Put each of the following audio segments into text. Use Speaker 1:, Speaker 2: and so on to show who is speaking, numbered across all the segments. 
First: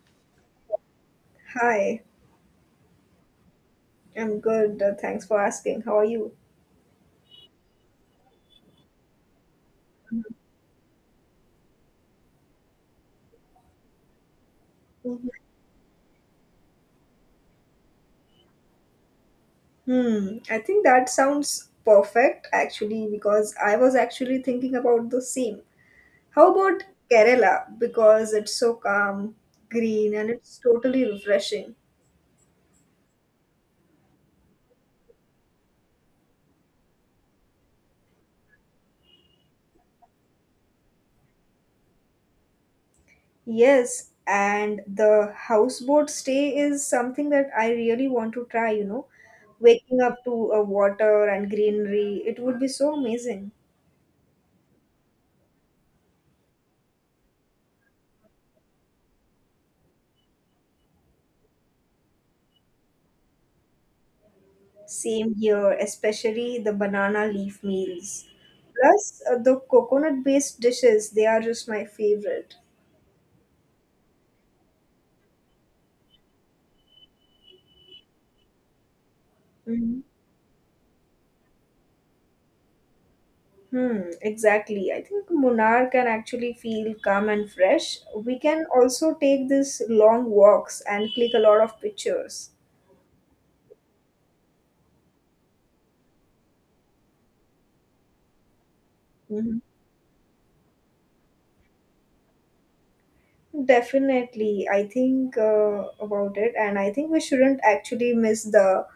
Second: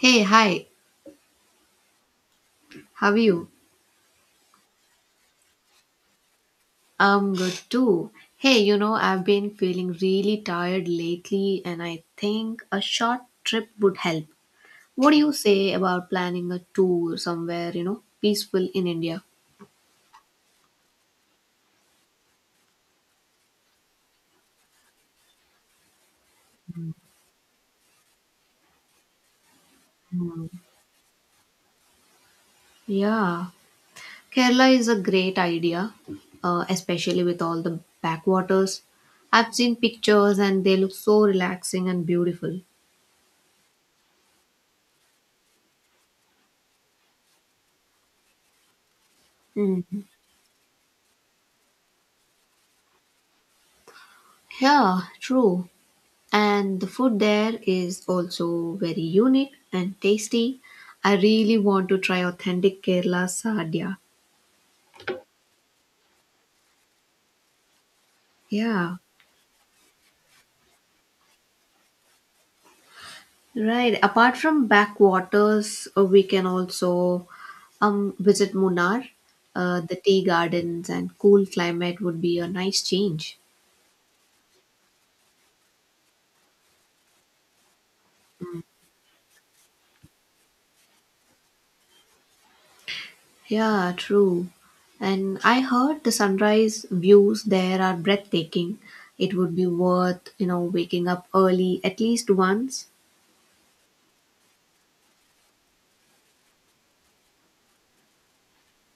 Speaker 1: Hey, hi,
Speaker 2: Hi,
Speaker 1: how are you?
Speaker 2: I'm good. Thanks for asking. How are you?
Speaker 1: I'm good too. Hey, I've been feeling really tired lately and I think a short trip would help. What do
Speaker 2: Mhm.
Speaker 1: you say about planning a tour somewhere, peaceful in India?
Speaker 2: I think that sounds perfect actually because I was actually thinking about the same. How about Kerala? Because it's so calm, green, and it's totally refreshing.
Speaker 1: Yeah, Kerala is a great idea, especially with all the backwaters. I've seen pictures and they look so relaxing and beautiful.
Speaker 2: Yes, and the houseboat stay is something that I really want to try. Waking
Speaker 1: Mm.
Speaker 2: up to a water and greenery, it would be so amazing.
Speaker 1: Yeah, true. And the food there is also very unique and tasty. I really want to try authentic Kerala sadhya.
Speaker 2: Same here, especially the banana leaf meals.
Speaker 1: Yeah,
Speaker 2: Plus, the coconut based dishes, they are just my favorite.
Speaker 1: right. Apart from backwaters, we can also visit Munnar. The
Speaker 2: Mhm.
Speaker 1: tea gardens and cool climate would be a nice change.
Speaker 2: Exactly. I think Munnar can actually feel calm and fresh. We can also take these long walks and click a lot of pictures.
Speaker 1: Yeah, true. And I heard the sunrise views there are breathtaking. It would
Speaker 2: Mhm.
Speaker 1: be worth waking up early at least once.
Speaker 2: Definitely, I think about it, and I think we shouldn't actually miss the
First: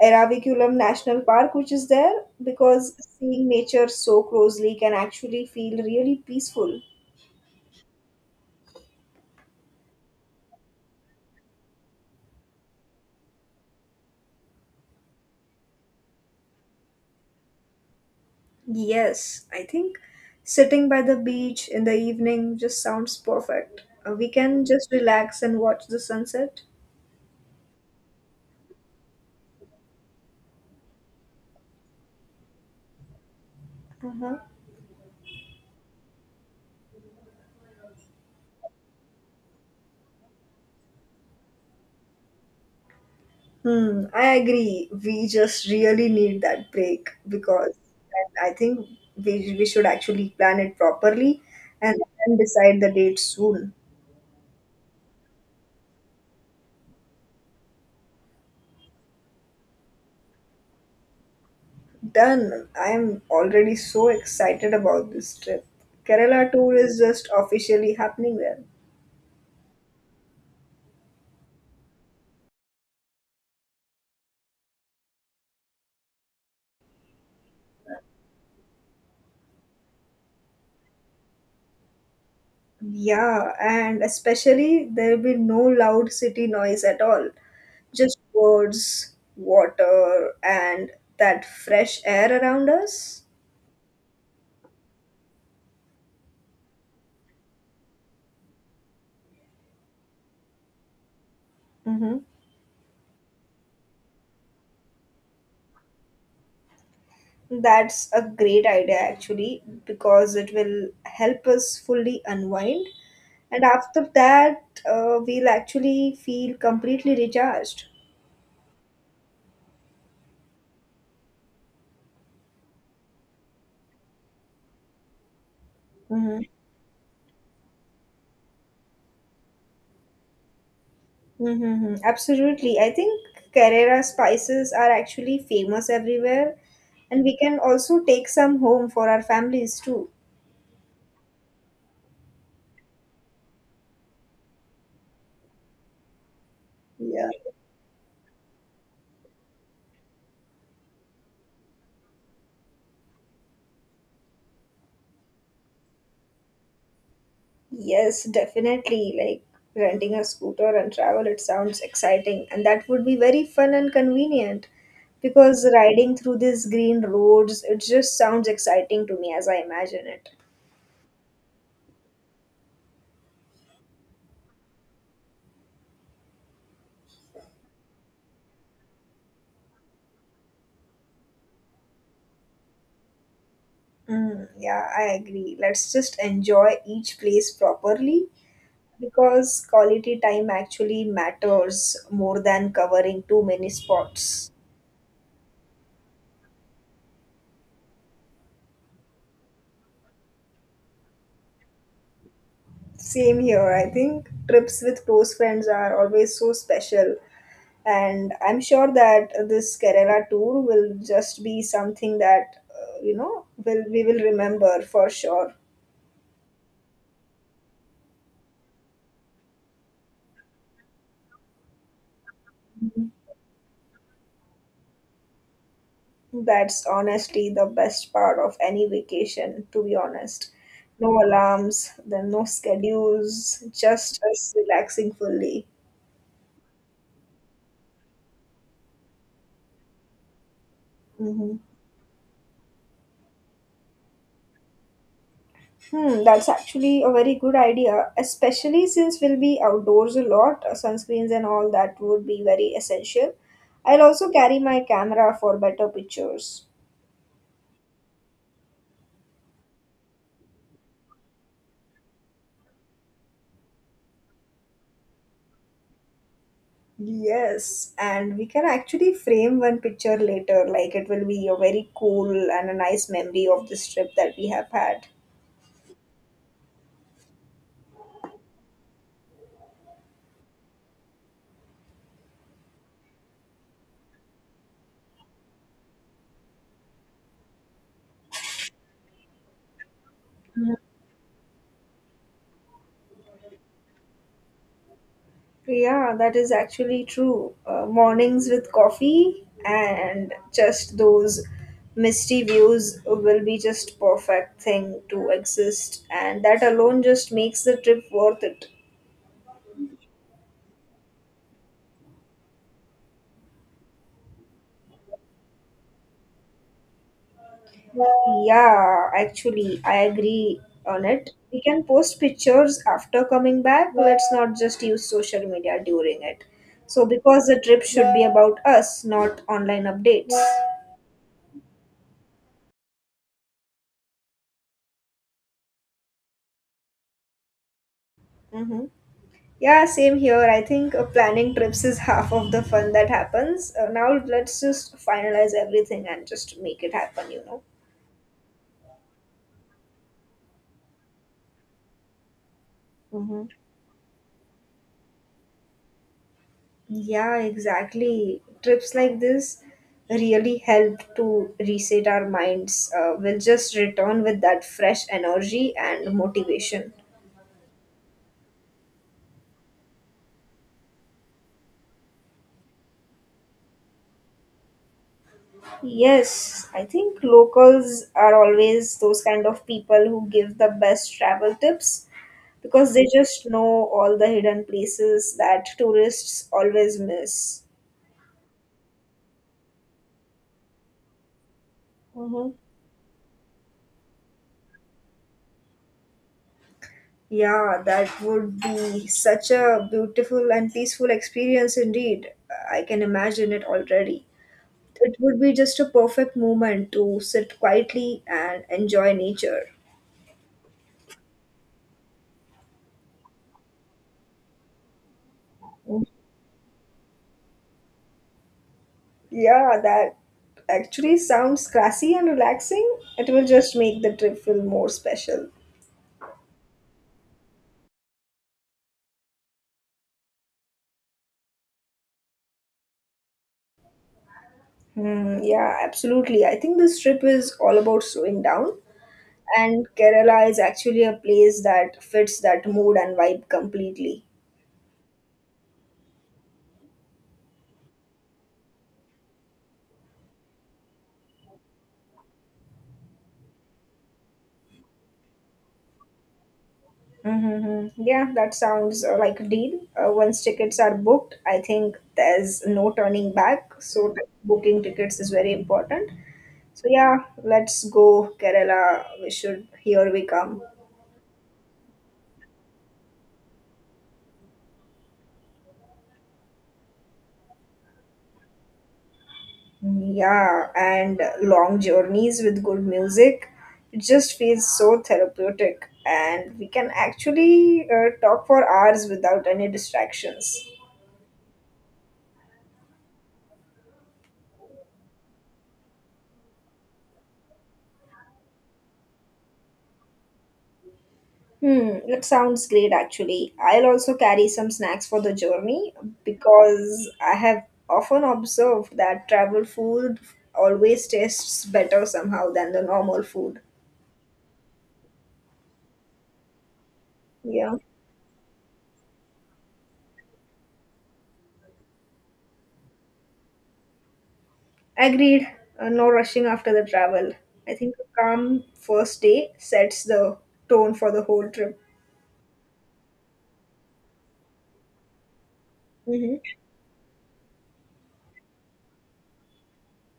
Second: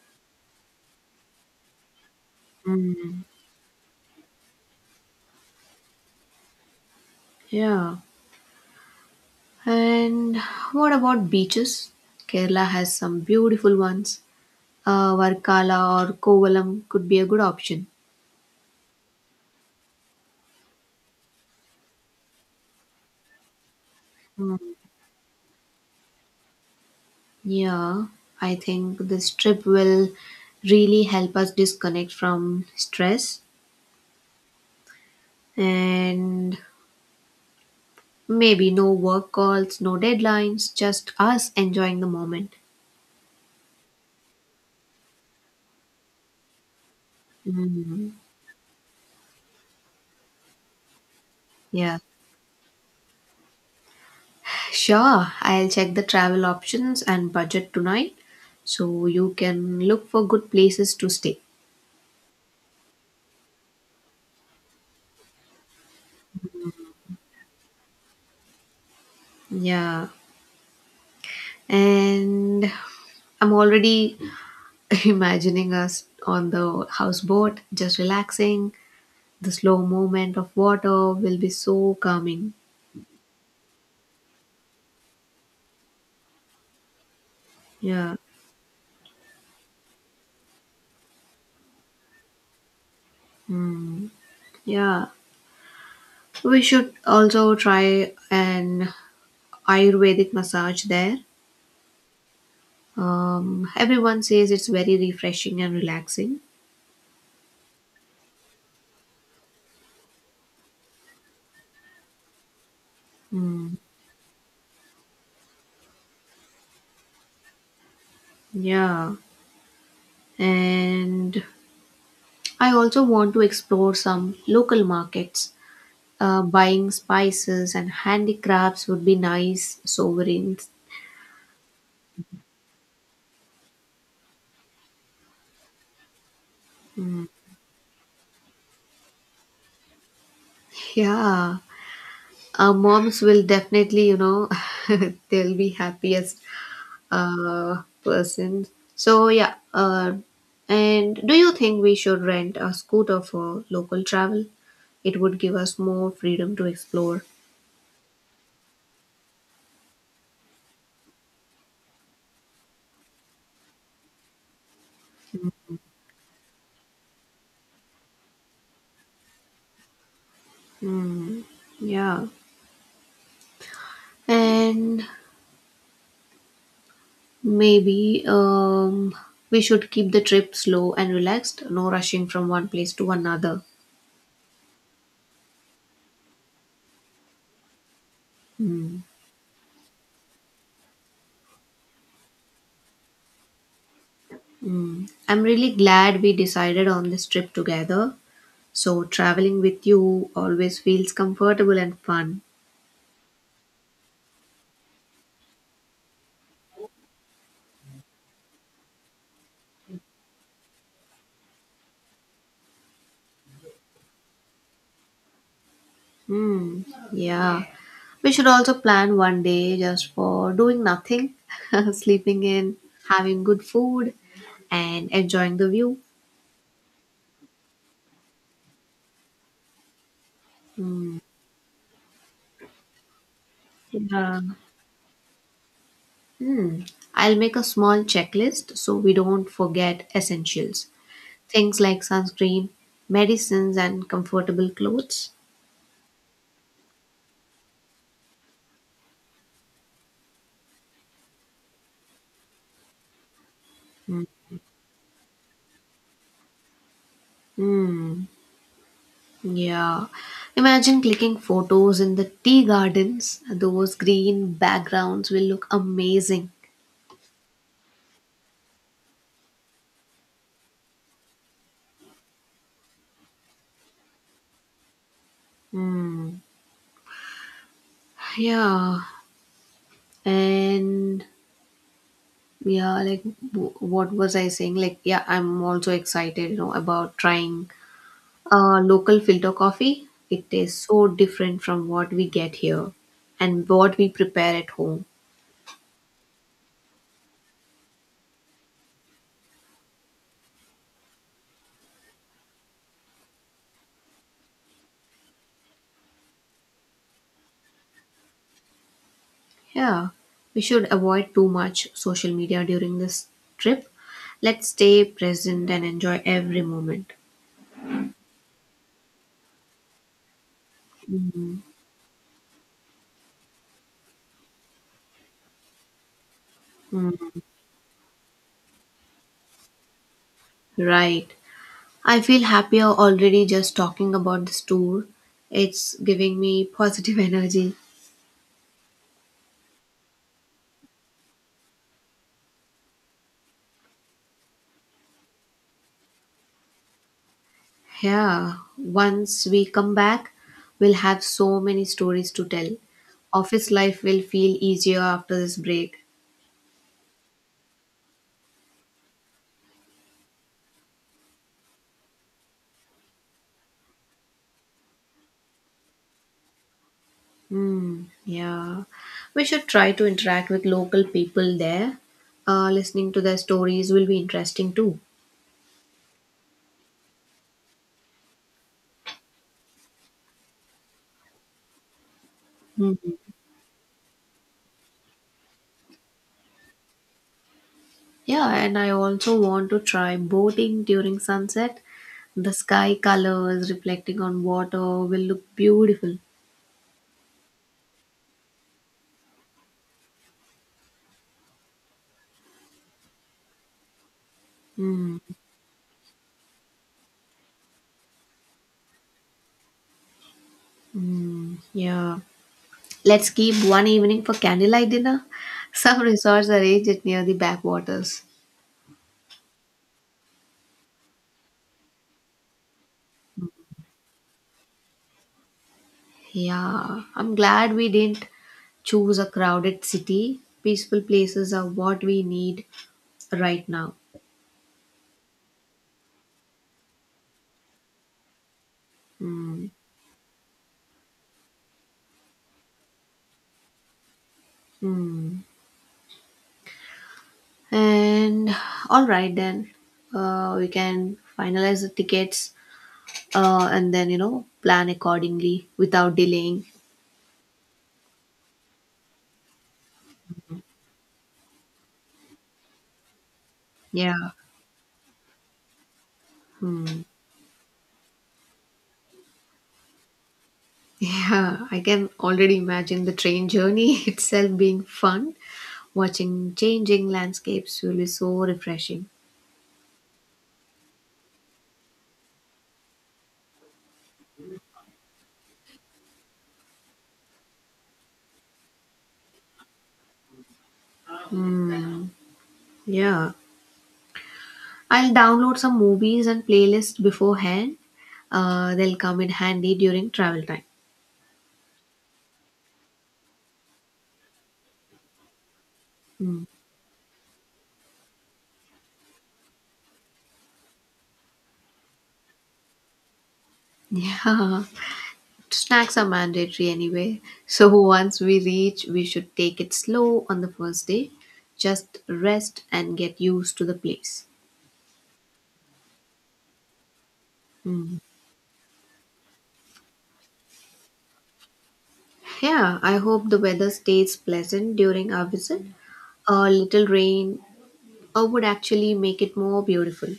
Speaker 2: Eravikulum National Park, which is there, because seeing nature so closely can actually feel really peaceful.
Speaker 1: Yeah. And what about beaches? Kerala has some beautiful ones. Varkala or Kovalam could be a good option.
Speaker 2: Yes, I think sitting by the beach in the evening just sounds perfect. We can
Speaker 1: Mm.
Speaker 2: just relax and watch the sunset.
Speaker 1: Yeah, I think this trip will really help us disconnect from stress,
Speaker 2: Uh-huh.
Speaker 1: and maybe no work calls, no deadlines, just us enjoying the moment.
Speaker 2: I agree. We just really need that break because,
Speaker 1: Mm.
Speaker 2: and I think we should actually plan it properly and,
Speaker 1: Yeah,
Speaker 2: and decide the date soon.
Speaker 1: sure. I'll check the travel options and budget tonight so you can look for good places to stay.
Speaker 2: Done. I am already so excited about this trip. Kerala tour is just officially happening there.
Speaker 1: Yeah. And I'm already imagining us on the houseboat, just relaxing. The slow movement of water will be so calming.
Speaker 2: Yeah, and especially there will be no loud city noise at all.
Speaker 1: Yeah,
Speaker 2: Just birds, water, and that fresh air around us.
Speaker 1: yeah. We should also try an Ayurvedic massage there.
Speaker 2: Mm-hmm.
Speaker 1: Everyone says it's very refreshing and relaxing.
Speaker 2: That's a great idea actually because it will help us fully unwind. And
Speaker 1: Mm,
Speaker 2: after that, we'll actually feel completely recharged.
Speaker 1: yeah, and I also want to explore some local markets,
Speaker 2: Mhm.
Speaker 1: buying spices and handicrafts would be nice sovereigns.
Speaker 2: Mm-hmm. Absolutely. I think Carrera spices are actually famous everywhere, and we can also take some home for our families too.
Speaker 1: Yeah, our moms will definitely, they'll be happiest
Speaker 2: Yeah.
Speaker 1: person. So yeah, and do you think we should rent a scooter for local travel? It would give us more freedom to explore.
Speaker 2: Yes, definitely. Like renting a scooter and travel, it sounds exciting, and that would be very fun and convenient because riding through these green roads, it just sounds exciting to me as I imagine it.
Speaker 1: Yeah, and maybe, we should keep the trip slow and relaxed, no rushing from one place to another.
Speaker 2: Mm, yeah, I agree. Let's just enjoy each place properly
Speaker 1: Hmm.
Speaker 2: because quality time actually matters more than covering too many spots.
Speaker 1: I'm really glad we decided on this trip together. So traveling with you always feels comfortable and fun.
Speaker 2: Same here, I think trips with close friends are always so special, and I'm sure that this Kerala tour will just be something that will we will remember for sure.
Speaker 1: Hmm. Yeah. We should also plan one day just for doing nothing, sleeping in,
Speaker 2: Mhm.
Speaker 1: having good food, and enjoying the view.
Speaker 2: That's honestly the best part of any vacation, to be honest. No alarms, then no schedules, just
Speaker 1: Yeah.
Speaker 2: us relaxing fully.
Speaker 1: Hmm. I'll make a small checklist so we don't forget essentials.
Speaker 2: Mhm.
Speaker 1: Things like sunscreen, medicines, and comfortable clothes.
Speaker 2: That's actually a very good idea, especially since we'll be outdoors a lot. Sunscreens and all that would be very essential. I'll also carry my camera for better pictures.
Speaker 1: Hmm. Yeah. Imagine clicking photos in the tea gardens. Those green backgrounds will look amazing.
Speaker 2: Yes, and we can actually frame one picture later. Like it will be a very cool and a nice memory of this trip that we have had.
Speaker 1: Yeah. And yeah, like what was I saying? Like, yeah, I'm also excited, about trying local filter coffee. It tastes so different from what we get here and what we prepare at home.
Speaker 2: Yeah, that is actually true. Mornings with coffee and just those misty views will be just perfect thing to exist and that alone just makes the trip worth it.
Speaker 1: Yeah. We should avoid too much social media during this trip. Let's stay present and enjoy every moment.
Speaker 2: Yeah, actually I agree on it. We
Speaker 1: Mm,
Speaker 2: can post pictures after coming back. Let's not just use social media during it. So because the trip should be about us, not online updates.
Speaker 1: right. I feel happier already just talking about this tour. It's giving me positive energy.
Speaker 2: Mm-hmm. Yeah, same here. I think planning trips is half of the fun that happens. Now let's just finalize everything and just make it happen.
Speaker 1: Yeah, once we come back, we'll have so many stories to tell.
Speaker 2: Mm-hmm.
Speaker 1: Office life will feel easier after this break.
Speaker 2: Yeah, exactly. Trips like this really help to reset our minds. We'll just return with that fresh energy and motivation.
Speaker 1: Hmm, yeah. We should try to interact with local people there. Listening to their stories will be interesting too.
Speaker 2: Yes, I think locals are always those kind of people who give the best travel tips, because
Speaker 1: Hmm.
Speaker 2: they just know all the hidden places that tourists always miss.
Speaker 1: Yeah, and I also want to try boating during sunset.
Speaker 2: Mm-hmm.
Speaker 1: The sky colors reflecting on water will look beautiful.
Speaker 2: Yeah, that would be such a beautiful and peaceful experience indeed. I can imagine it already. It
Speaker 1: Mm,
Speaker 2: would be just a perfect moment to sit quietly and enjoy nature.
Speaker 1: yeah. Let's keep one evening for candlelight dinner. Some resorts arrange it near the backwaters.
Speaker 2: Yeah, that actually sounds classy and relaxing. It will just make the trip feel more special.
Speaker 1: Yeah, I'm glad we didn't choose a crowded city. Peaceful places are what we need right now.
Speaker 2: Hmm, yeah, absolutely. I think this trip is all about slowing down
Speaker 1: Mm,
Speaker 2: and Kerala is actually a place that fits that mood and vibe completely.
Speaker 1: mm. And all right, then, we can finalize the tickets, and then, plan accordingly without delaying.
Speaker 2: Mm-hmm. Yeah, that sounds like a deal. Once tickets are booked, I think there's no turning back. So
Speaker 1: Yeah.
Speaker 2: booking tickets is very important. So
Speaker 1: Hmm.
Speaker 2: yeah, let's go Kerala. We should here we come.
Speaker 1: Yeah, I can already imagine the train journey itself being fun. Watching changing landscapes will be so refreshing.
Speaker 2: Yeah, and long journeys with good music. It just feels so therapeutic, and we can actually talk for hours without any distractions.
Speaker 1: Yeah, I'll download some movies and playlists beforehand. They'll come in handy during travel time.
Speaker 2: That sounds great actually. I'll also carry some snacks for the journey
Speaker 1: Hmm.
Speaker 2: because I have often observed that travel food always tastes better somehow than the normal food.
Speaker 1: Yeah. Snacks are mandatory anyway, so
Speaker 2: Yeah,
Speaker 1: once we reach, we should take it slow on the first day. Just rest and get used to the place.
Speaker 2: agreed. No rushing after the travel. I think
Speaker 1: Mm.
Speaker 2: a calm first day sets the tone for the whole trip.
Speaker 1: Yeah, I hope the weather stays pleasant during our visit. A
Speaker 2: hmm
Speaker 1: little rain would actually make it more beautiful.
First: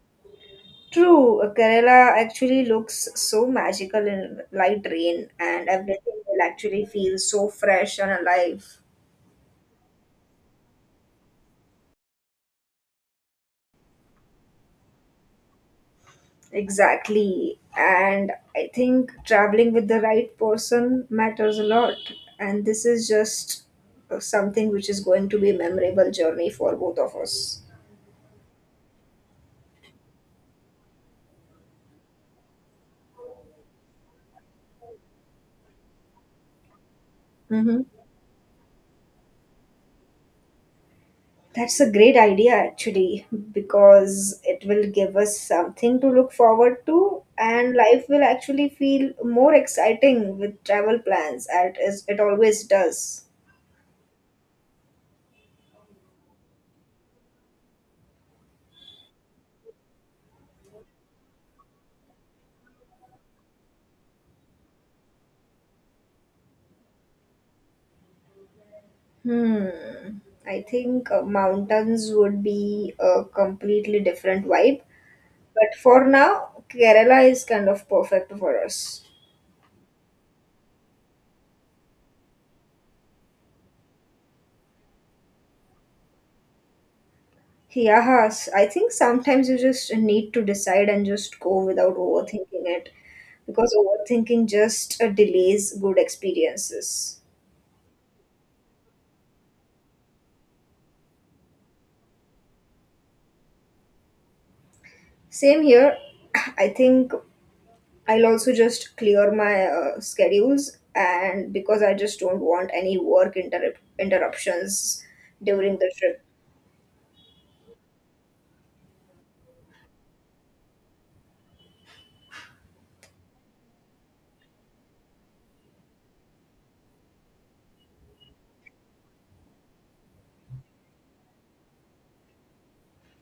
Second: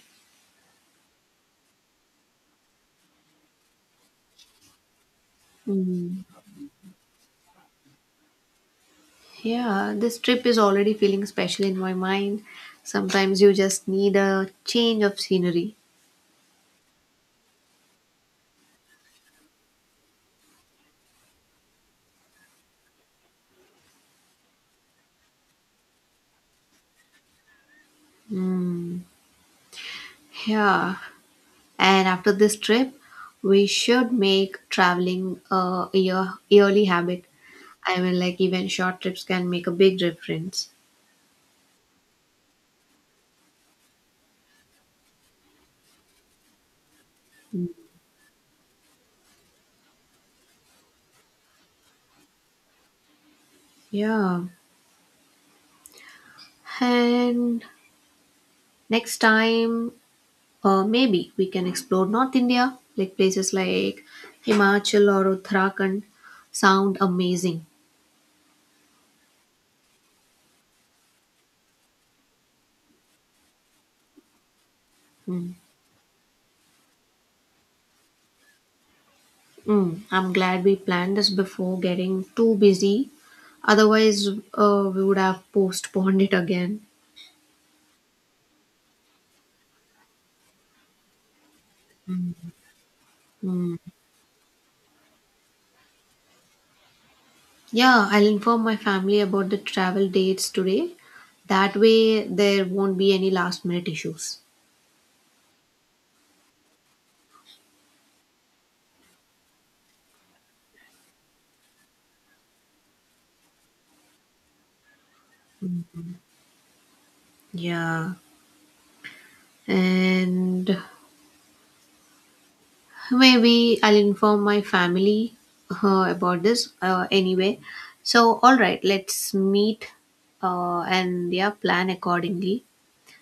Speaker 2: True, Kerala actually looks so magical in light rain, and everything
Speaker 1: Mm.
Speaker 2: will actually feel so fresh and alive.
Speaker 1: Yeah, this trip is already feeling special in my mind. Sometimes you just need a change of scenery.
Speaker 2: Exactly. And I think traveling with the right person matters a lot. And this is just something which is going to be a memorable journey for both of us.
Speaker 1: Yeah, and after this trip, we should make traveling a yearly habit.
Speaker 2: Mm-hmm.
Speaker 1: I mean, like even short trips can make a big difference.
Speaker 2: That's a great idea, actually, because it will give us something to look forward to, and life will actually feel more exciting with travel plans, as it always does.
Speaker 1: Yeah. And next time, maybe we can explore North India, like places like Himachal or Uttarakhand. Sound amazing.
Speaker 2: Hmm. I think mountains would be a completely different vibe.
Speaker 1: Mm.
Speaker 2: But for now, Kerala is kind of perfect for us.
Speaker 1: Mm. I'm glad we planned this before getting too busy. Otherwise, we would have postponed it again.
Speaker 2: Yes, I think sometimes you just need to decide and just go without overthinking it because overthinking just delays good experiences.
Speaker 1: Yeah, I'll inform my family about the travel dates today. That way, there won't be any last minute issues.
Speaker 2: Same here. I think I'll also just clear my schedules and because I just don't want any work interruptions during the trip.
Speaker 1: Yeah, and maybe I'll inform my family about this anyway. So, all right, let's meet, and yeah, plan accordingly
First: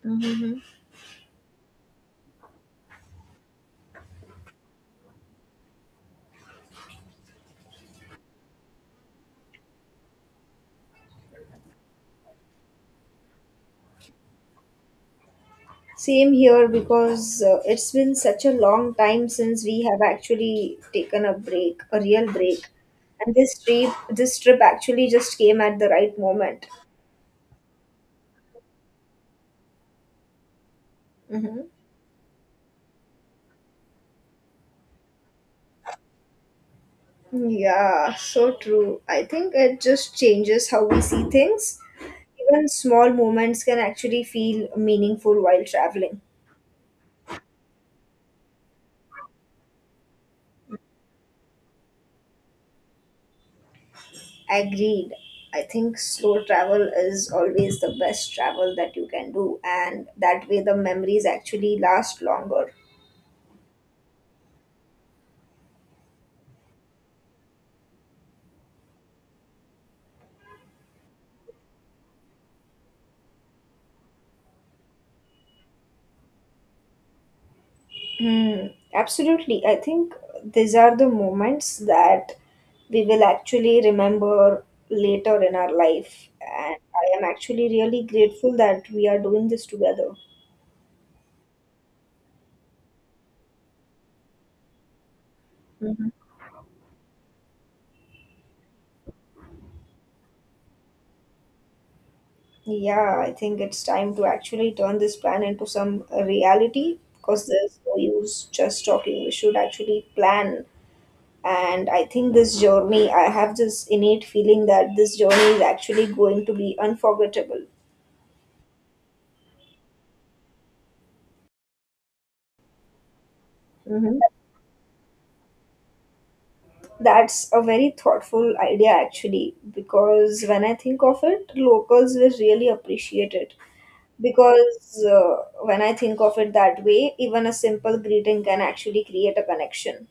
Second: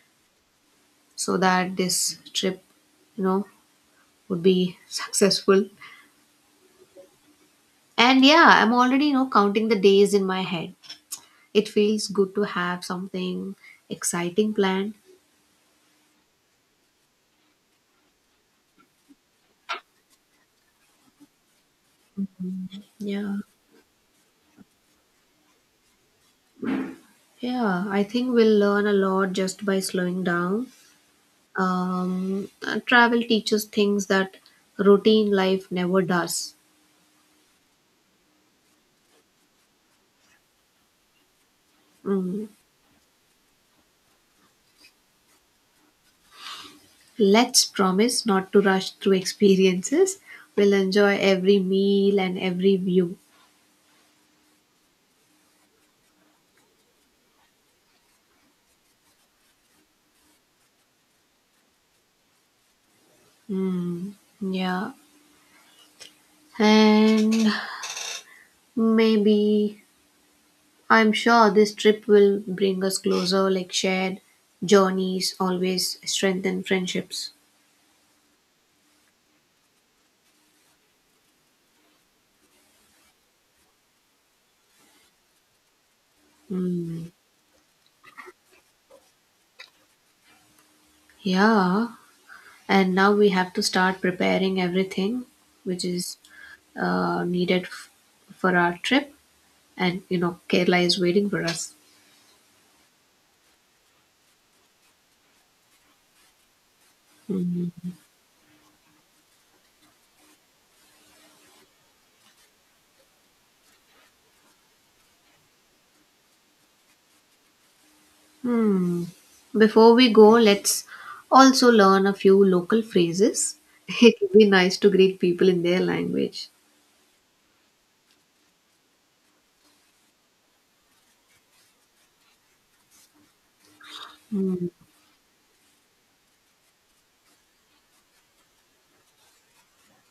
Speaker 2: Mhm.
Speaker 1: so that this trip, you know, would be successful. And yeah, I'm already, counting the days in my head. It feels good to have something exciting planned.
Speaker 2: Same here because it's been such a long time since we have actually taken a break, a real break. And
Speaker 1: Yeah.
Speaker 2: this trip actually just came at the right moment.
Speaker 1: Yeah, I think we'll learn a lot just by slowing down.
Speaker 2: Hmm,
Speaker 1: Travel teaches things that routine life never does.
Speaker 2: yeah, so true. I think it just changes how we see things.
Speaker 1: Mm.
Speaker 2: Even small moments can actually feel meaningful while traveling.
Speaker 1: Let's promise not to rush through experiences. We'll enjoy every meal and every view.
Speaker 2: Agreed. I think slow travel is always the best travel that you can do, and that way the memories actually last longer.
Speaker 1: Yeah. And maybe I'm sure this trip will bring us closer, like shared journeys always strengthen friendships.
Speaker 2: Hmm, Absolutely. I think these are the moments that we will actually remember later in our life. And
Speaker 1: Mm,
Speaker 2: I am actually really grateful that we are doing this together.
Speaker 1: yeah, and now we have to start preparing everything which
Speaker 2: Mhm.
Speaker 1: is uh, needed f- for our trip, and Kerala is waiting for us.
Speaker 2: Yeah, I think it's time to actually turn this plan into some reality because there's no use just talking. We should actually plan. And I think this journey, I have this innate feeling that this journey is actually going to be unforgettable.
Speaker 1: Hmm. Before we go, let's also learn a few local phrases. It
Speaker 2: Mhm.
Speaker 1: would be nice to greet people in their language.
Speaker 2: That's a very thoughtful idea, actually, because when I think of it, locals will really appreciate it. Because when I think of it that way, even a simple greeting can actually create a connection.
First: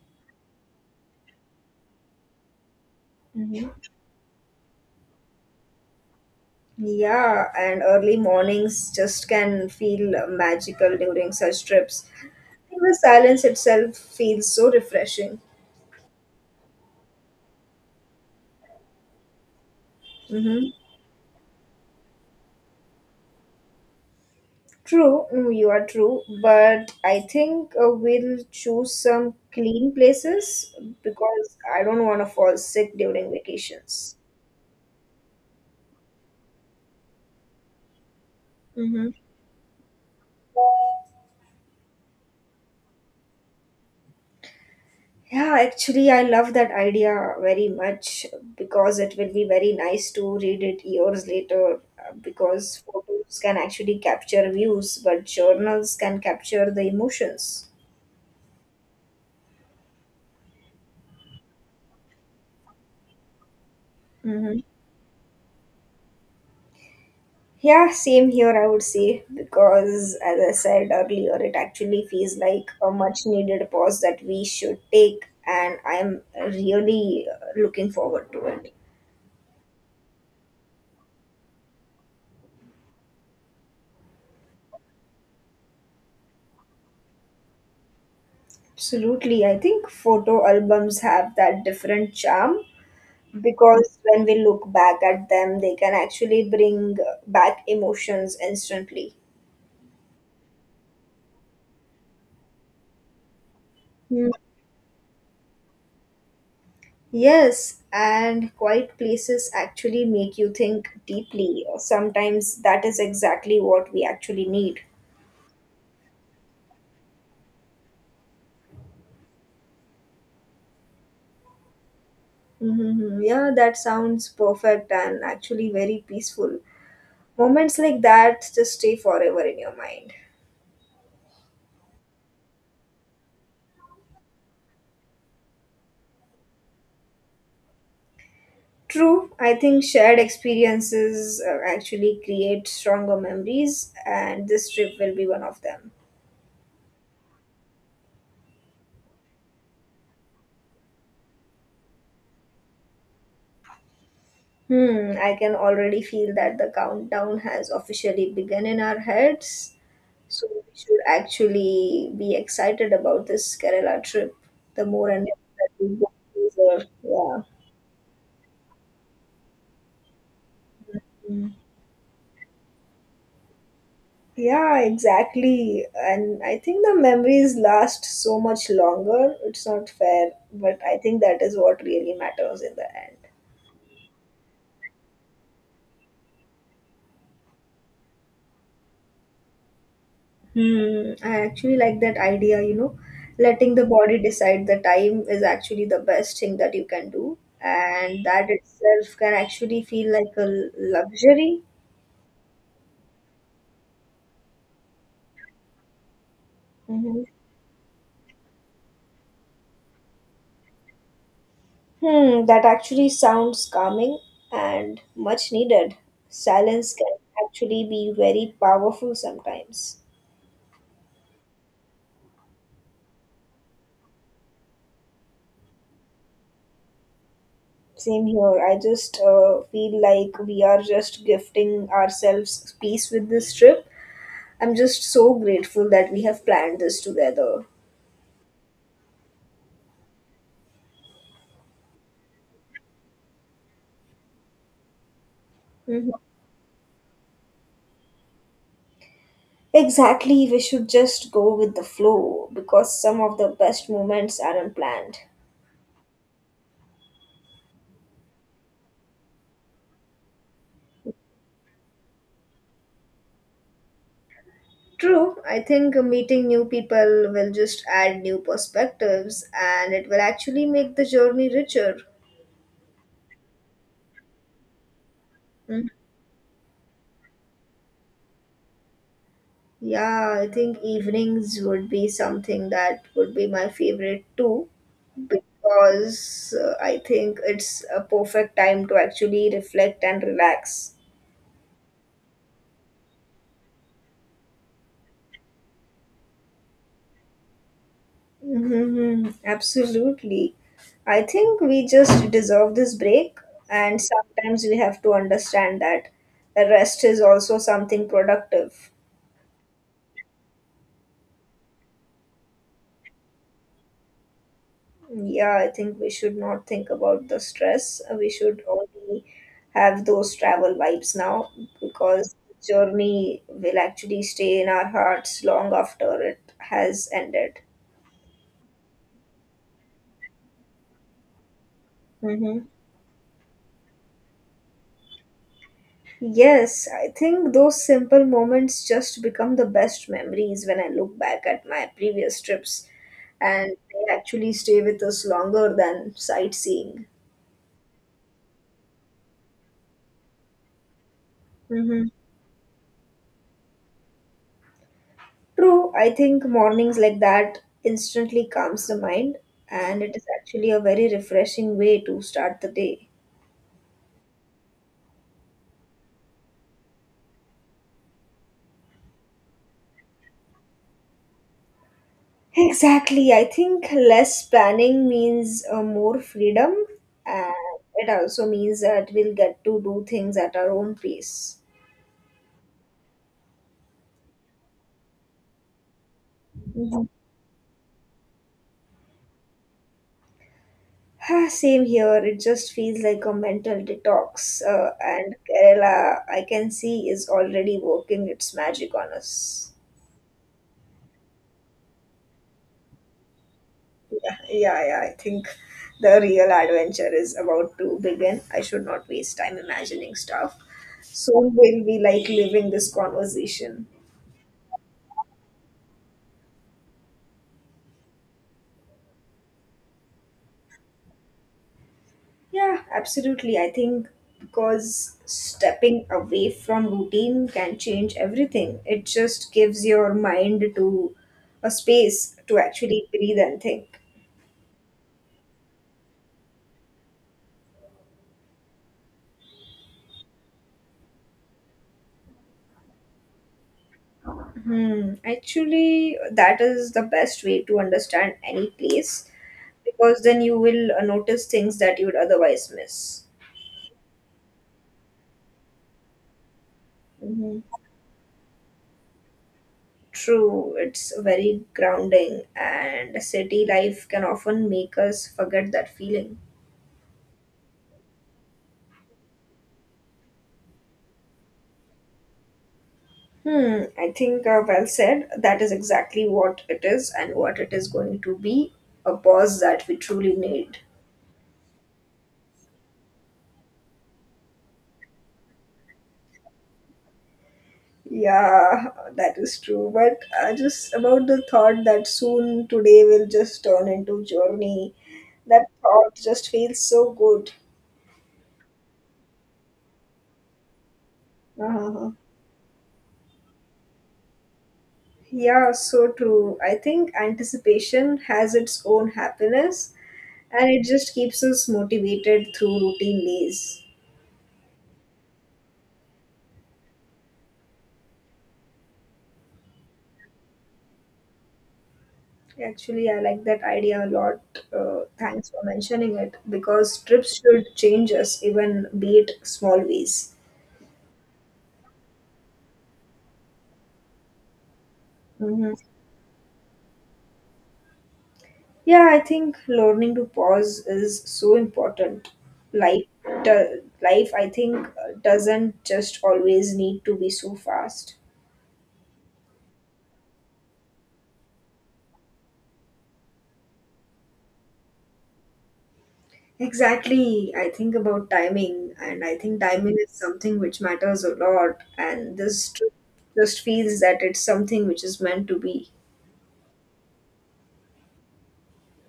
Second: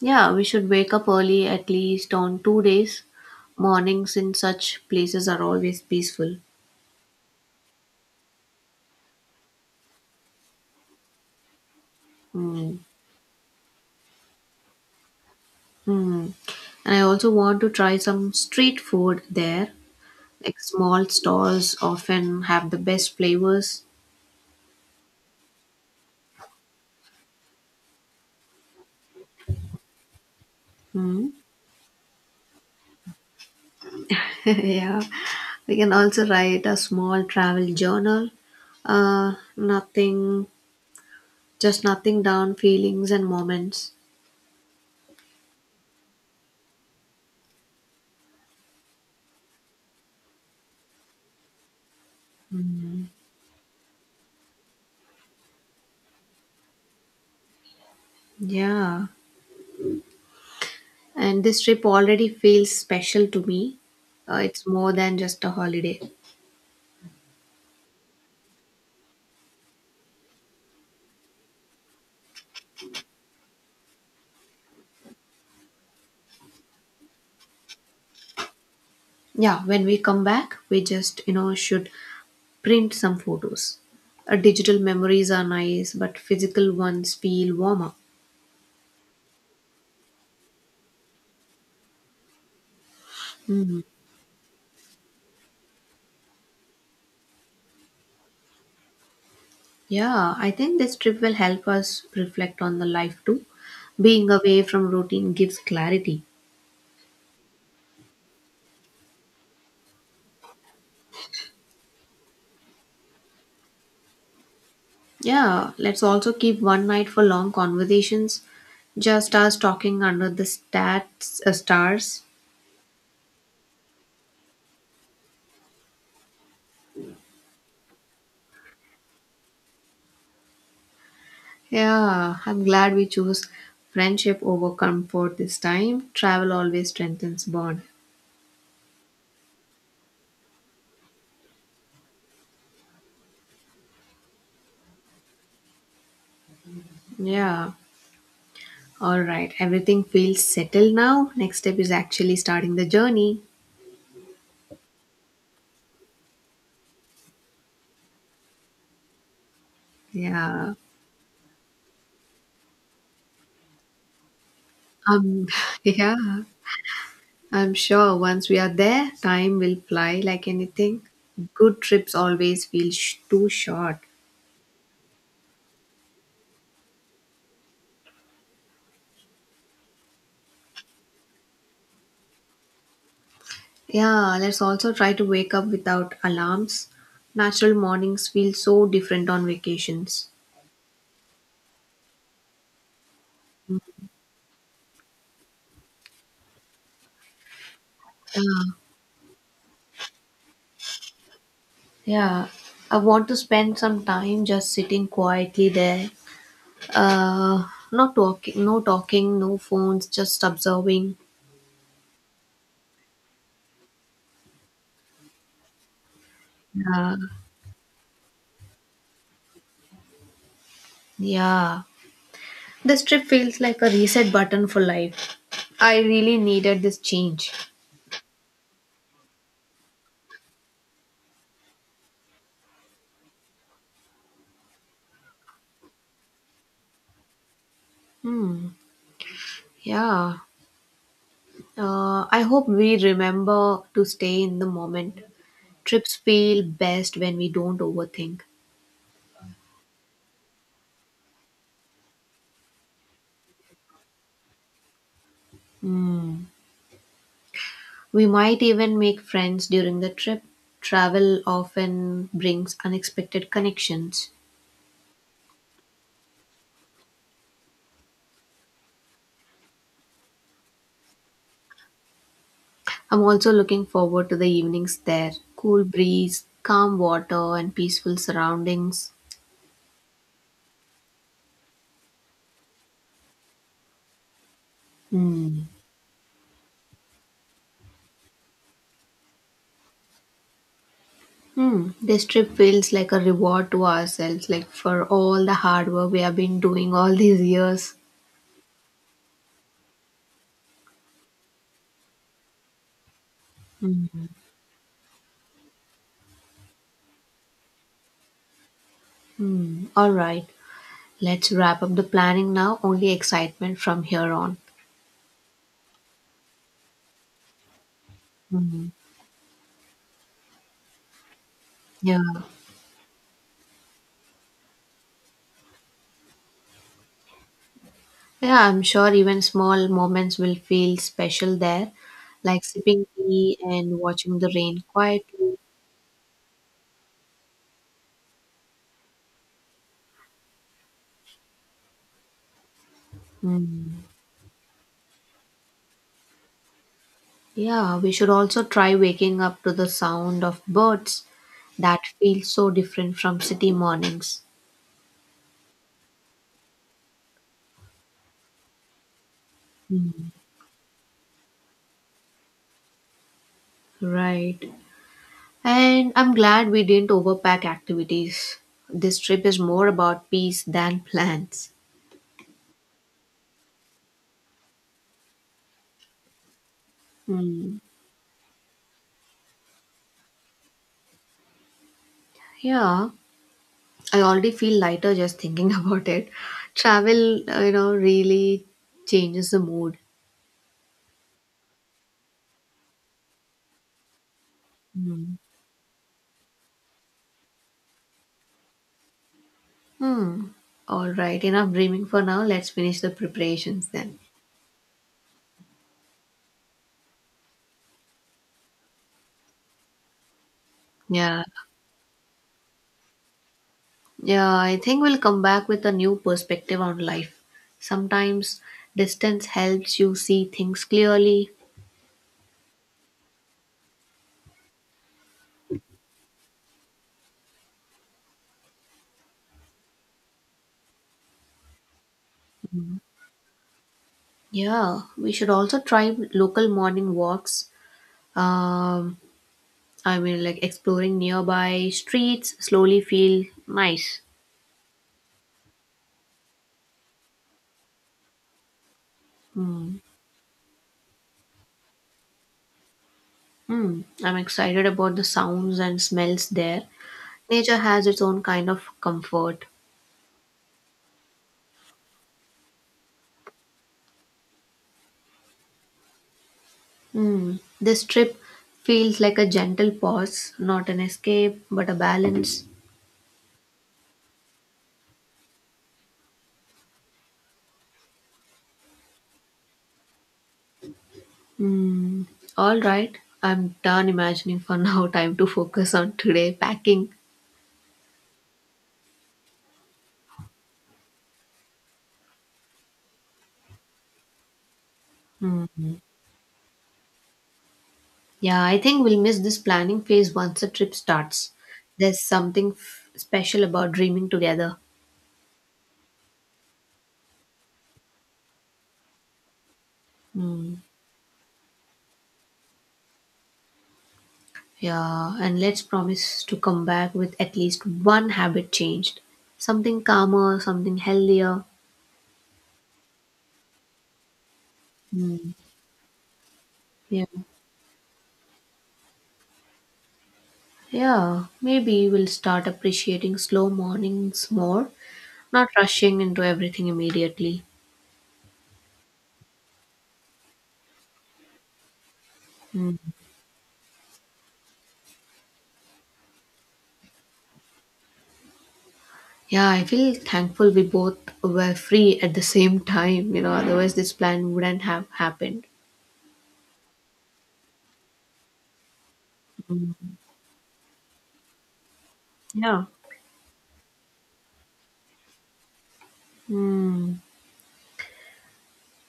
Speaker 1: Yeah, we should wake up early at least on 2 days.
Speaker 2: Hmm,
Speaker 1: Mornings in such places are always peaceful.
Speaker 2: yeah, and early mornings just can feel magical during such trips.
Speaker 1: Hmm.
Speaker 2: The silence itself feels so refreshing.
Speaker 1: Hmm. And I also want to try some street food there. Like
Speaker 2: hmm
Speaker 1: small stalls often have the best flavors.
Speaker 2: True, you are true, but I think we'll choose some clean places
Speaker 1: Hmm.
Speaker 2: because I don't want to fall sick during vacations.
Speaker 1: Yeah, we can also write a small travel journal.
Speaker 2: Mm-hmm.
Speaker 1: Nothing, Just nothing down, feelings and moments.
Speaker 2: Yeah, actually, I love that idea very much because it will be very nice to read it years later, because photos can actually capture views, but journals can capture the emotions.
Speaker 1: Yeah. And this trip already feels special to me. It's more than just a holiday.
Speaker 2: Yeah, same here, I would say, because as I said earlier, it actually feels like a much needed pause that we should take, and I'm really looking forward to it.
Speaker 1: Yeah, when we come back, we just, should print some photos. Digital memories are nice, but physical ones feel warmer.
Speaker 2: Absolutely. I think photo albums have that different charm
Speaker 1: Mhm.
Speaker 2: because when we look back at them, they can actually bring back emotions instantly.
Speaker 1: Yeah, I think this trip will help us reflect on the life too. Being
Speaker 2: Mm.
Speaker 1: away from routine gives clarity.
Speaker 2: Yes, and quiet places actually make you think deeply. Sometimes that is exactly what we actually need.
Speaker 1: Yeah, let's also keep one night for long conversations. Just us talking under the stars.
Speaker 2: Mm-hmm. Yeah, that sounds perfect and actually very peaceful. Moments like that just stay forever in your mind.
Speaker 1: Yeah, I'm glad we chose friendship over comfort this time. Travel always strengthens bond.
Speaker 2: True, I think shared experiences actually create stronger memories, and this trip will be one of them.
Speaker 1: Yeah. All right. Everything feels settled now. Next step is actually starting the journey.
Speaker 2: I can already feel that the countdown has officially begun in our heads, so we
Speaker 1: Yeah.
Speaker 2: should actually be excited about this Kerala trip. The more and
Speaker 1: Um
Speaker 2: more that we go,
Speaker 1: yeah.
Speaker 2: the easier.
Speaker 1: I'm sure once we are there, time will fly like anything.
Speaker 2: Yeah.
Speaker 1: Good trips always feel too short.
Speaker 2: Yeah, exactly. And I think the memories last so much longer. It's not fair, but I think that is what really matters in the end.
Speaker 1: Yeah, let's also try to wake up without alarms. Natural mornings feel so different on vacations.
Speaker 2: I actually like that idea, letting the body decide the time is actually the best thing that you can do. And that itself can actually feel like a luxury.
Speaker 1: Yeah, I want to spend some time just sitting quietly there.
Speaker 2: hmm
Speaker 1: Uh, not talking, No talking, no phones, just observing.
Speaker 2: That actually sounds calming and much needed. Silence can
Speaker 1: Yeah,
Speaker 2: actually be very powerful sometimes.
Speaker 1: yeah. This trip feels like a reset button for life. I really needed this change.
Speaker 2: Same here. I just feel like we are just gifting ourselves peace with this trip. I'm just so grateful that we have planned this together.
Speaker 1: Hmm. Yeah. I hope we remember to stay in the moment.
Speaker 2: Mhm.
Speaker 1: Trips feel best when we don't overthink.
Speaker 2: Exactly, we should just go with the flow because some of the best moments are unplanned.
Speaker 1: We might even make friends during the trip. Travel often brings unexpected connections.
Speaker 2: True, I think meeting new people will just add new perspectives and it will actually make the journey richer.
Speaker 1: I'm also looking forward to the evenings there. Cool breeze, calm water, and peaceful surroundings.
Speaker 2: Yeah, I think evenings would be something that would be my favorite too,
Speaker 1: Hmm.
Speaker 2: because I think it's a perfect time to actually reflect and relax.
Speaker 1: Hmm. This trip feels like a reward to ourselves, like for all the hard work we have been doing all these years.
Speaker 2: Absolutely. I think we just deserve this break, and
Speaker 1: Hmm.
Speaker 2: sometimes we have to understand that the rest is also something productive.
Speaker 1: Hmm. All right. Let's wrap up the planning now. Only excitement from here on.
Speaker 2: Yeah, I think we should not think about the stress. We should
Speaker 1: Hmm.
Speaker 2: only have those travel vibes now
Speaker 1: Yeah.
Speaker 2: because the journey will actually stay in our hearts long after it has ended.
Speaker 1: Yeah, I'm sure even small moments will feel special there, like
Speaker 2: Mm-hmm.
Speaker 1: sipping tea and watching the rain quietly.
Speaker 2: Yes, I think those simple moments just become the best memories when I look back at my previous trips, and
Speaker 1: Mm.
Speaker 2: they actually stay with us longer than sightseeing.
Speaker 1: Yeah, we should also try waking up to the sound of birds that
Speaker 2: Mm-hmm.
Speaker 1: feel so different from city mornings.
Speaker 2: True, I think mornings like that instantly calms the mind, and it is
Speaker 1: Mm.
Speaker 2: actually a very refreshing way to start the day.
Speaker 1: Right. And I'm glad we didn't overpack activities. This trip is more about peace than plans.
Speaker 2: Exactly, I think less planning means more freedom, and
Speaker 1: Mm.
Speaker 2: it also means that we'll get to do things at our own pace.
Speaker 1: Yeah. I already feel lighter just thinking about it.
Speaker 2: Mhm.
Speaker 1: Travel, really changes the mood.
Speaker 2: Same here, it just feels like a mental detox, and
Speaker 1: Mm.
Speaker 2: Kerala, I can see, is already working its magic on us.
Speaker 1: Hmm. All right, enough dreaming for now. Let's finish the preparations then.
Speaker 2: Yeah, yeah, yeah. I think the real adventure is about to begin. I should not waste time imagining stuff.
Speaker 1: Yeah.
Speaker 2: Soon we'll be like living this conversation.
Speaker 1: Yeah, I think we'll come back with a new perspective on life. Sometimes distance helps you see things clearly.
Speaker 2: Yeah, absolutely. I think because stepping away from routine can change everything. It just gives your mind to a space to actually breathe and think.
Speaker 1: Yeah, we should also try local morning walks. Um, I mean, like exploring nearby streets slowly feel nice.
Speaker 2: Hmm. Actually, that is the best way to understand any place
Speaker 1: Hmm.
Speaker 2: because then you will notice things that you would otherwise miss.
Speaker 1: Hmm, I'm excited about the sounds and smells there.
Speaker 2: Hmm.
Speaker 1: Nature has its own kind of comfort.
Speaker 2: True, it's very grounding, and city life can often make us forget that feeling.
Speaker 1: Hmm, this trip feels like a gentle pause, not an escape, but a balance.
Speaker 2: Hmm, I think well said. That is exactly what it is and what it is going to be, a pause that we truly need.
Speaker 1: Hmm, all right, I'm done imagining for now. Time to focus on today packing.
Speaker 2: Yeah, that is true. But just about the thought that soon today will just turn into journey, that thought just feels so good.
Speaker 1: Yeah, I think we'll miss this planning phase once the trip starts.
Speaker 2: Uh-huh.
Speaker 1: There's something special about dreaming together.
Speaker 2: Yeah, so true. I think anticipation has its own happiness and
Speaker 1: Hmm.
Speaker 2: it just keeps us motivated through routine days.
Speaker 1: Yeah, and let's promise to come back with at least one habit changed. Something calmer, something healthier.
Speaker 2: Actually, I like that idea a lot. Thanks
Speaker 1: Hmm.
Speaker 2: for mentioning it because
Speaker 1: Yeah.
Speaker 2: trips should change us, even be it small ways.
Speaker 1: Yeah, maybe we'll start appreciating slow mornings more, not
Speaker 2: Hmm.
Speaker 1: rushing into everything immediately.
Speaker 2: Yeah, I think learning to pause is so important.
Speaker 1: Hmm.
Speaker 2: Life, Life, I think, doesn't just always need to be so fast.
Speaker 1: Yeah, I feel thankful we both were free at the same time, otherwise this plan wouldn't have happened.
Speaker 2: Exactly. I think about timing, and I think timing is something which matters a lot. And this
Speaker 1: Yeah.
Speaker 2: trip just feels that it's something which is meant to be.
Speaker 1: Hmm.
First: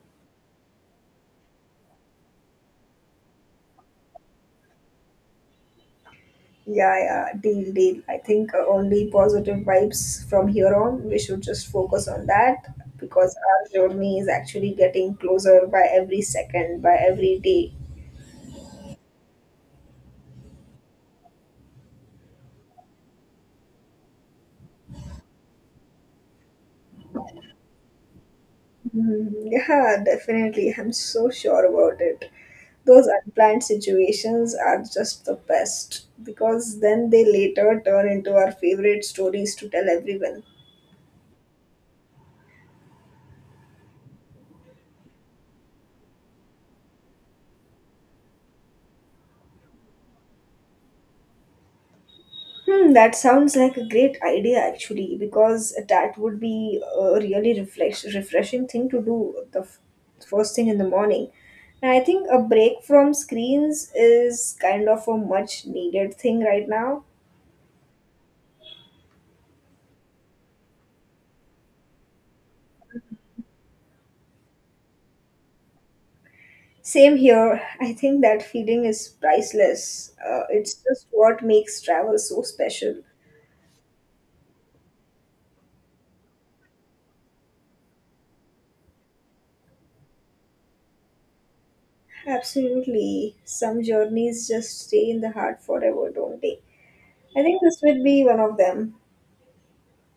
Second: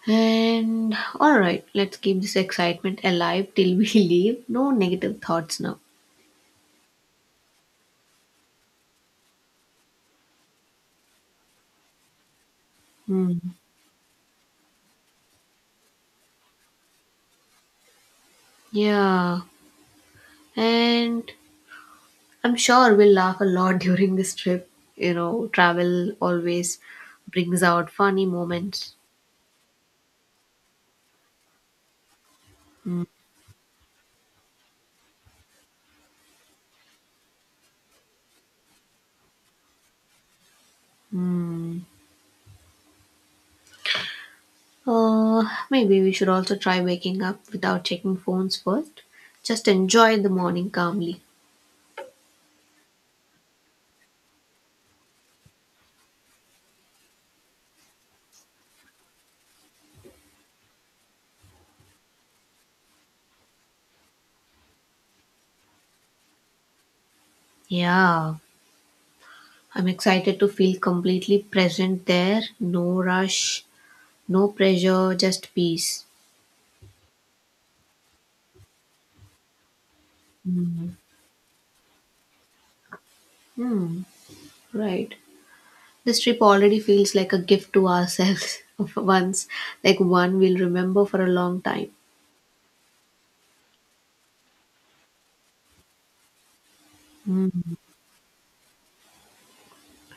Speaker 1: And all right, let's keep this excitement alive till we leave. No negative thoughts now.
Speaker 2: Yeah, yeah, deal, deal. I think only positive vibes from here on. We should just focus on that because
Speaker 1: Mm,
Speaker 2: our journey is actually getting closer by every second, by every day.
Speaker 1: yeah, and I'm sure we'll laugh a lot during this trip. You know, travel always brings out funny moments.
Speaker 2: Mm, yeah, definitely. I'm so sure about it. Those unplanned situations are just the best because then they later turn into our favorite stories to tell everyone.
Speaker 1: Hmm. Uh, Maybe we should also try waking up without checking phones first. Just enjoy the morning calmly.
Speaker 2: Hmm, that sounds like a great idea actually because that would be a really refreshing thing to do the first thing in the morning. And I think a break from screens is kind of a much needed thing right now.
Speaker 1: Yeah, I'm excited to feel completely present there. No rush, no pressure, just peace.
Speaker 2: Same here. I think that feeling is priceless. It's
Speaker 1: Hmm.
Speaker 2: just what makes travel so special.
Speaker 1: Hmm. Right. This trip already feels like a gift to ourselves of once, like one we'll remember for a long time.
Speaker 2: Absolutely. Some journeys just stay in the heart forever, don't they? I think
Speaker 1: Mm,
Speaker 2: this would be one of them.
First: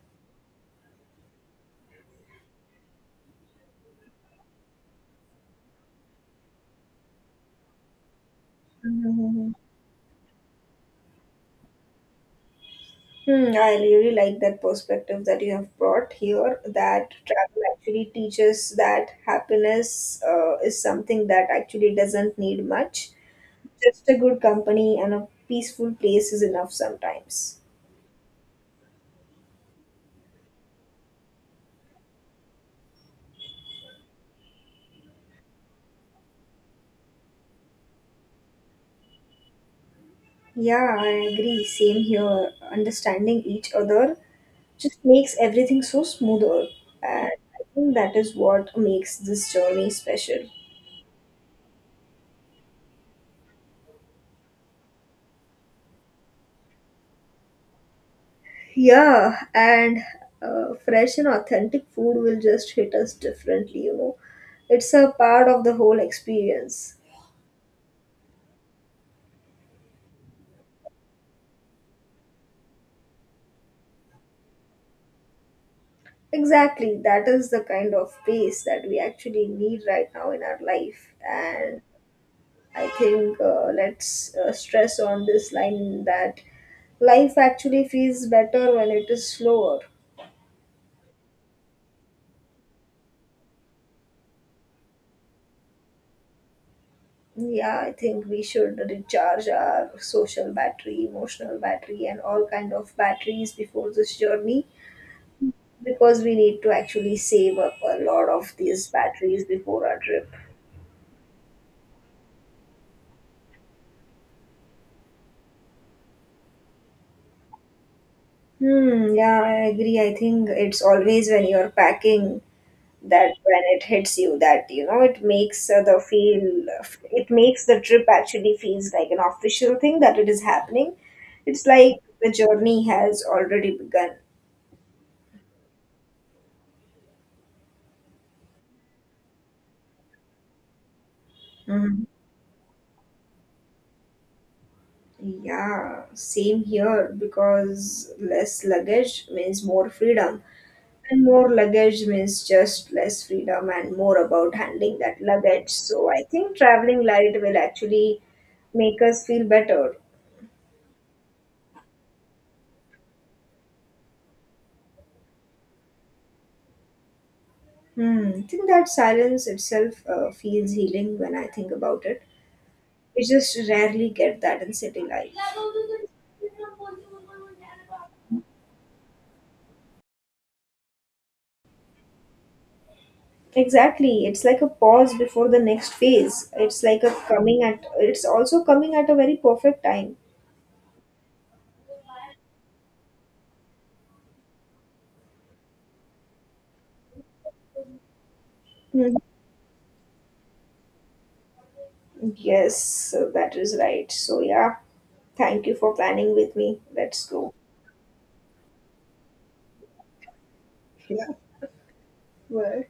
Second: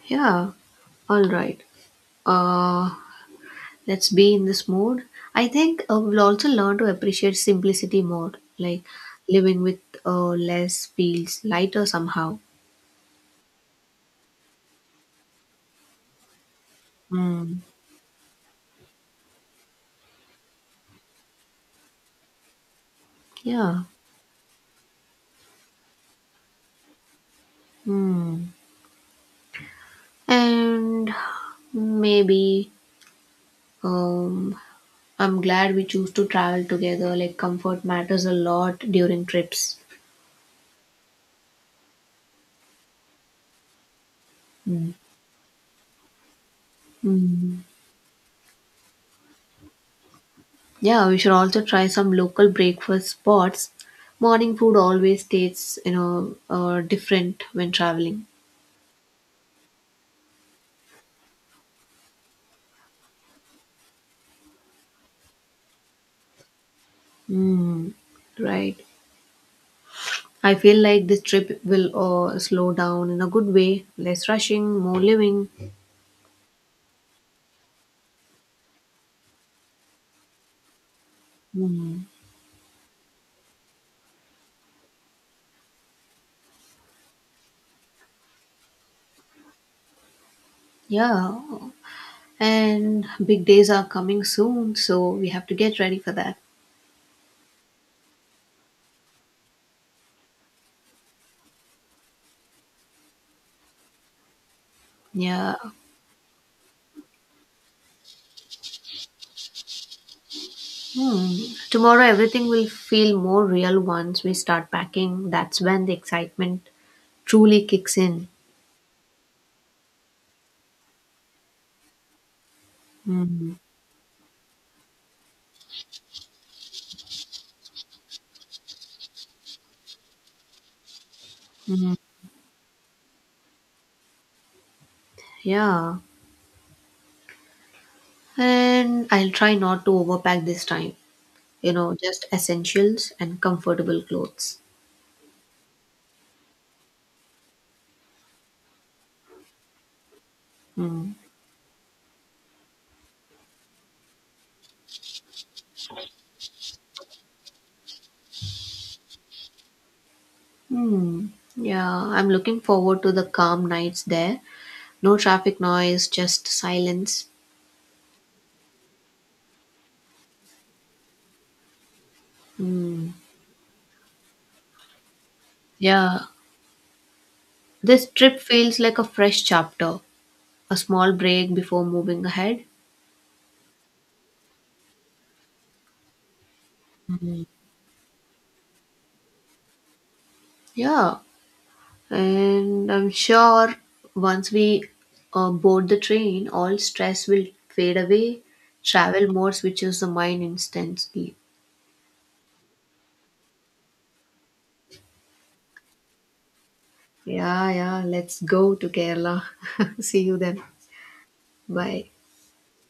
Speaker 1: yeah, all right. Uh, let's be in this mode. I think, we'll also learn to appreciate simplicity more, like
Speaker 2: Mhm.
Speaker 1: living with less feels lighter somehow.
Speaker 2: Hmm, I really like that perspective that you have brought here that
Speaker 1: Mm,
Speaker 2: travel actually teaches that happiness is something that actually doesn't need much.
Speaker 1: yeah.
Speaker 2: Just a good company and a peaceful place is enough sometimes.
Speaker 1: Mm. And maybe, um, I'm glad we choose to travel together. Like comfort matters a lot during trips.
Speaker 2: Yeah, I agree. Same here. Understanding each other just makes everything so smoother. And
Speaker 1: Mm.
Speaker 2: I think that is what makes this journey special.
Speaker 1: Yeah, we should also try some local breakfast spots. Morning food always tastes, different when traveling.
Speaker 2: Yeah, and fresh and authentic food will just hit us differently, you know. It's a part of the whole experience.
Speaker 1: Mm. Right. I feel like this trip will slow down in a good way. Less rushing, more living.
Speaker 2: Exactly, that is the kind of pace that we actually need right now in our life. And
Speaker 1: Mm.
Speaker 2: I think let's stress on this line that life actually feels better when it is slower.
Speaker 1: Yeah. And big days are coming soon, so we have to get ready for that.
Speaker 2: Yeah, I think we should recharge our social battery, emotional battery and all kind of batteries before this journey
Speaker 1: Yeah.
Speaker 2: because we need to actually save up a lot of these batteries before our trip.
Speaker 1: Hmm. Tomorrow everything will feel more real once we start packing. That's when the excitement truly kicks in.
Speaker 2: Hmm, yeah, I agree. I think it's always when you're packing, that
Speaker 1: Mm,
Speaker 2: when it hits you that, you know, it makes the feel, it makes the trip actually feels like an official thing that it is happening. It's like the journey has already begun.
Speaker 1: yeah. And I'll try not to overpack this time. You know,
Speaker 2: Hmm.
Speaker 1: just essentials and comfortable clothes.
Speaker 2: Yeah, same here because less luggage means more freedom,
Speaker 1: Mm.
Speaker 2: and more luggage means just less freedom and more about handling that luggage. So I think traveling light will actually make us feel better.
Speaker 1: Hmm. Yeah, I'm looking forward to the calm nights there. No traffic noise, just silence.
Speaker 2: Hmm. I think that silence itself feels healing when I think about it.
Speaker 1: Hmm.
Speaker 2: We just rarely get that in city life.
Speaker 1: Yeah. This trip feels like a fresh chapter, a small break before moving ahead.
Speaker 2: Exactly. It's like a pause before the next phase. It's like a it's also coming at a very perfect time.
Speaker 1: Yeah. And I'm sure once we, board the train, all stress will fade away.
Speaker 2: Mhm.
Speaker 1: Travel mode switches the mind instantly.
Speaker 2: Yes, so that is right. So, yeah, thank you for planning with me. Let's go.
Speaker 1: Yeah, yeah, let's go to Kerala. See you then.
Speaker 2: Yeah,
Speaker 1: Bye.
Speaker 2: bye.